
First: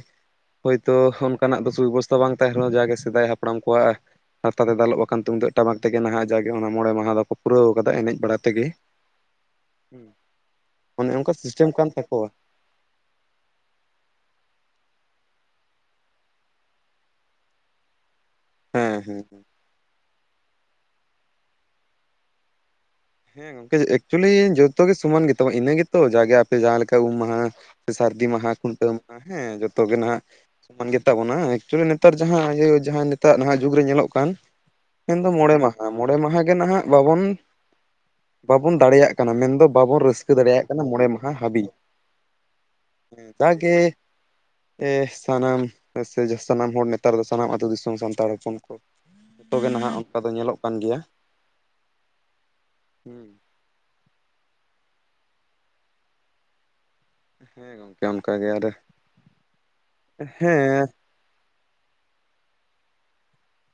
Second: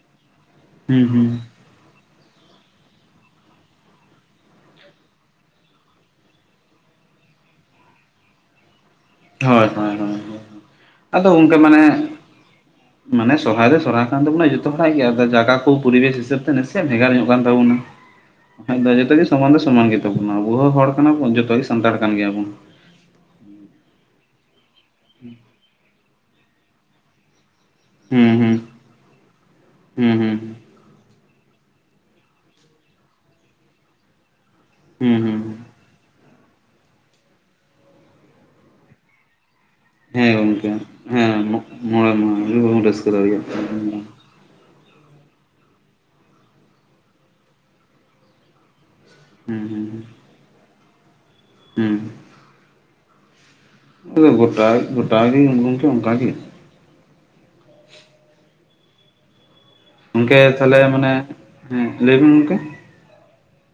ᱦᱳᱭᱛᱳ ᱦᱩᱸ ᱦᱩᱸ ᱚᱱᱠᱟᱱᱟᱜ ᱫᱚ ᱥᱩᱵᱮᱵᱚᱥᱛᱷᱟ ᱵᱟᱝ ᱛᱟᱦᱮᱱ ᱨᱮᱦᱚᱸ ᱡᱟᱜᱮ ᱥᱮᱫᱟᱭ ᱦᱟᱯᱲᱟᱢ ᱠᱚᱣᱟᱜ ᱦᱟᱨᱛᱟ ᱛᱮ ᱫᱟᱞᱚᱵ ᱟᱠᱟᱱ ᱛᱩᱢᱫᱟᱹᱜ, ᱴᱟᱢᱟᱠ ᱛᱮᱜᱮ ᱱᱟᱦᱟᱜ ᱡᱟᱜᱮ ᱚᱱᱟ ᱢᱚᱬᱮ ᱢᱟᱦᱟ ᱫᱚᱠᱚ ᱯᱩᱨᱟᱹᱣ ᱠᱟᱫᱟ ᱮᱱᱮᱡ ᱵᱟᱲᱟ ᱛᱮᱜᱮ ᱦᱳᱭ ᱦᱳᱭ ᱦᱳᱭ ᱚᱱᱮ ᱟᱫᱚ ᱚᱱᱠᱟ ᱥᱤᱥᱴᱮᱢ ᱢᱟᱱᱮ ᱠᱟᱱ ᱛᱟᱠᱚᱣᱟ ᱢᱟᱱᱮ ᱥᱚᱨᱦᱟᱭ ᱨᱮ ᱥᱚᱨᱦᱟᱭ ᱠᱟᱱ ᱛᱟᱵᱚᱱᱟ ᱡᱚᱛᱚ ᱦᱚᱲᱟᱜ ᱜᱮ ᱾ ᱟᱫᱚ ᱡᱟᱜᱟ ᱠᱚ ᱯᱚᱨᱤᱵᱮᱥ ᱦᱤᱥᱟᱹᱵ ᱛᱮ ᱱᱟᱥᱮᱭᱟᱜ ᱵᱷᱮᱜᱟᱨ ᱧᱚᱜ ᱠᱟᱱ ᱛᱟᱵᱚᱱᱟ ᱾ [inaudible] ᱟᱫᱚ ᱡᱚᱛᱚ ᱦᱮᱸ ᱜᱮ ᱥᱚᱢᱟᱱ ᱫᱚ ᱥᱚᱢᱟᱱ ᱜᱮᱛᱟᱵᱚᱱᱟ ᱾ ᱟᱵᱚ ᱦᱚᱸ ᱦᱚᱲ ᱠᱟᱱᱟ ᱵᱚᱱ ᱡᱚᱛᱚ ᱜᱮ ᱥᱟᱱᱛᱟᱲ ᱠᱟᱱ ᱜᱮᱭᱟ ᱵᱚᱱ ᱦᱮᱸ ᱜᱚᱝᱠᱮ ᱮᱠᱪᱩᱭᱞᱤ ᱡᱚᱛᱚ ᱜᱮ ᱥᱚᱢᱟᱱ ᱜᱮᱛᱚ, ᱤᱱᱟᱹ ᱜᱮᱛᱚ ᱡᱟᱜᱮ ᱟᱯᱮ ᱡᱟᱦᱟᱸ ᱞᱮᱠᱟ ᱩᱢ ᱢᱟᱦᱟ ᱥᱟᱹᱨᱫᱤ ᱦᱩᱸ ᱢᱟᱦᱟ ᱦᱩᱸ ᱠᱷᱩᱱᱴᱟᱹᱣ ᱢᱟᱦᱟ ᱦᱮᱸ ᱡᱚᱛᱚ ᱜᱮ ᱱᱟᱦᱟᱜ ᱦᱩᱸ ᱥᱚᱢᱟᱱ ᱜᱮᱛᱟ ᱵᱚᱱᱟ ᱮᱠᱪᱩᱭᱞᱤ ᱱᱮᱛᱟᱨ ᱡᱟᱦᱟᱸ ᱤᱭᱟᱹ ᱡᱟᱦᱟᱸ ᱱᱮᱛᱟᱨ ᱱᱟᱦᱟᱜ ᱡᱩᱜᱽ ᱨᱮ ᱧᱮᱞᱚᱜ ᱠᱟᱱ ᱦᱩᱸ ᱢᱮᱱᱫᱚ ᱦᱩᱸ ᱢᱚᱬᱮ ᱦᱩᱸ ᱢᱟᱦᱟ, ᱢᱚᱬᱮ ᱢᱟᱦᱟ ᱜᱮ ᱱᱟᱦᱟᱜ ᱵᱟᱵᱚᱱ ᱵᱟᱵᱚᱱ ᱫᱟᱲᱮᱭᱟᱜ ᱢᱮᱱᱫᱚ ᱵᱟᱵᱚᱱ ᱦᱮᱸ ᱨᱟᱹᱥᱠᱟᱹ ᱫᱟᱲᱮᱭᱟᱜ ᱜᱚᱢᱠᱮ ᱠᱟᱱᱟ ᱢᱚᱬᱮ ᱢᱟᱦᱟ ᱦᱮᱸ ᱦᱟᱹᱵᱤᱡ ᱢᱚᱬᱮ ᱢᱟᱦᱟ ᱨᱮ ᱵᱟᱵᱚᱱ ᱨᱟᱹᱥᱠᱟᱹ ᱾ ᱫᱟᱲᱮᱭᱟᱜ ᱠᱟᱱᱟ᱾ ᱡᱟᱜᱮ ᱦᱩᱸ ᱮ ᱥᱟᱱᱟᱢ ᱥᱮ ᱥᱟᱱᱟᱢ ᱦᱚᱲ ᱱᱮᱛᱟᱨ ᱫᱚ ᱥᱟᱱᱟᱢ ᱟᱛᱳ ᱫᱤᱥᱚᱢ ᱥᱟᱱᱛᱟᱲ ᱦᱚᱯᱚᱱ ᱡᱷᱚᱛᱚ ᱜᱮ ᱦᱩᱸ ᱱᱟᱦᱟᱜ ᱚᱱᱠᱟ ᱫᱚ ᱧᱮᱞᱚᱜ ᱠᱟᱱ ᱜᱮᱭᱟ ᱾ ᱦᱩᱸ ᱦᱩᱸ ᱜᱚᱴᱟ ᱜᱮ ᱩᱰᱩᱝᱠᱮ ᱚᱱᱠᱟ ᱜᱮ ᱦᱮᱸ ᱜᱚᱝᱠᱮ ᱚᱱᱠᱟ ᱜᱮ ᱟᱨᱮ ᱜᱚᱝᱠᱮ ᱛᱟᱦᱚᱞᱮ ᱢᱟᱱᱮ, ᱦᱮᱸ ᱞᱟᱹᱭᱵᱤᱱ ᱜᱚᱝᱠᱮ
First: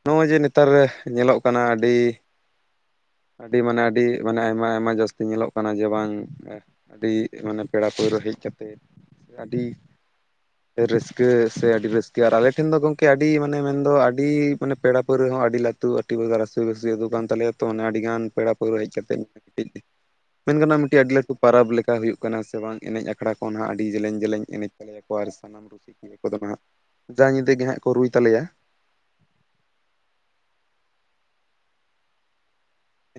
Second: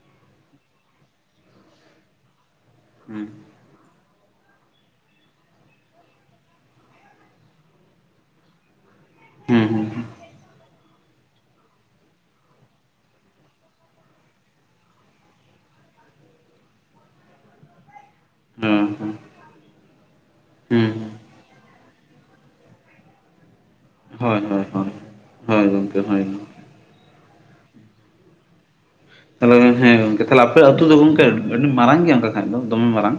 ᱱᱚᱜᱼᱚᱭ ᱡᱮ ᱱᱮᱛᱟᱨ ᱧᱮᱞᱚᱜ ᱠᱟᱱᱟ ᱟᱹᱰᱤ ᱦᱩᱸ ᱟᱹᱰᱤ ᱢᱟᱱᱮ ᱟᱹᱰᱤ ᱢᱟᱱᱮ ᱟᱭᱢᱟ ᱟᱭᱢᱟ ᱡᱟᱹᱥᱛᱤ ᱧᱮᱞᱚᱜ ᱠᱟᱱᱟ ᱡᱮ ᱵᱟᱝ ᱮ ᱟᱹᱰᱤ ᱢᱟᱱᱮ ᱯᱮᱲᱟ ᱯᱟᱹᱣᱨᱟᱹ ᱦᱮᱡᱽ ᱠᱟᱛᱮᱫ ᱾ ᱟᱹᱰᱤ ᱦᱩᱸ ᱦᱩᱸ ᱨᱟᱹᱥᱠᱟᱹ ᱥᱮ ᱟᱹᱰᱤ ᱨᱟᱹᱥᱠᱟᱹ ᱟᱨ ᱟᱞᱮ ᱴᱷᱮᱱ ᱫᱚ ᱜᱚᱝᱠᱮ ᱟᱹᱰᱤ ᱢᱟᱱᱮ ᱢᱮᱱᱫᱚ ᱟᱹᱰᱤ ᱢᱟᱱᱮ ᱯᱮᱲᱟ ᱯᱟ. ᱣᱨᱟᱹ ᱦᱚᱸ ᱟᱹᱰᱤ ᱞᱟᱹᱴᱩ ᱟᱴᱤ ᱨᱟᱹᱥᱤ ᱵᱟᱹᱥᱤ ᱟᱹᱛᱩ ᱠᱟᱱ ᱛᱟᱞᱮᱭᱟ ᱛᱚ ᱢᱟᱱᱮ ᱟᱹᱰᱤ ᱜᱟᱱ ᱯᱮᱲᱟ ᱦᱮᱸ ᱯᱟᱹᱣᱨᱟᱹ ᱦᱮᱸ ᱦᱮᱡ ᱠᱟᱛᱮᱜ ᱢᱮᱱ ᱜᱟᱱᱚᱜᱼᱟ ᱦᱩᱸ ᱢᱤᱫᱴᱤᱡ ᱦᱩᱸ ᱟᱹᱰᱤ ᱞᱟᱹᱴᱩ ᱯᱟᱨᱟᱵᱽ ᱞᱮᱠᱟ ᱦᱩᱭᱩᱜ ᱠᱟᱱᱟ ᱥᱮ ᱵᱟᱝ ᱮᱱᱮᱡᱽ ᱟᱠᱷᱲᱟ ᱠᱚ ᱱᱟᱦᱟᱜ ᱟᱹᱰᱤ ᱡᱮᱞᱮᱧ ᱦᱳᱭ ᱡᱮᱞᱮᱧ ᱦᱳᱭ ᱮᱱᱮᱡᱽ ᱦᱳᱭ ᱛᱟᱞᱮᱭᱟᱠᱚ ᱟᱨ ᱥᱟᱱᱟᱢ ᱦᱳᱭ ᱜᱚᱢᱠᱮ ᱨᱩᱥᱤᱠᱤᱭᱟᱹ ᱦᱳᱭ ᱠᱚᱫᱚ ᱱᱟᱦᱟᱜ ᱡᱟ ᱧᱤᱫᱟᱹ ᱜᱮᱦᱟᱸᱜ ᱠᱚ ᱨᱩᱭ ᱛᱟᱞᱮᱭᱟ ᱾ ᱛᱟᱦᱚᱞᱮ ᱦᱮᱸ ᱜᱚᱝᱠᱮ ᱛᱟᱦᱞᱮ ᱟᱯᱮ ᱟᱹᱛᱩ ᱫᱚ ᱜᱚᱝᱠᱮ ᱟᱹᱰᱤ ᱢᱟᱨᱟᱝ ᱜᱮᱭᱟ ᱚᱱᱠᱟ ᱠᱷᱟᱡᱽ ᱫᱚ ᱫᱚᱢᱮ ᱢᱟᱨᱟᱝ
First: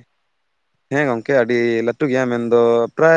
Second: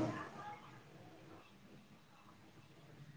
ᱦᱮᱸ ᱜᱚᱝᱠᱮ ᱟᱹᱰᱤ ᱞᱟᱹᱴᱩ ᱜᱮᱭᱟ ᱢᱮᱱᱫᱚ ᱯᱨᱟᱭ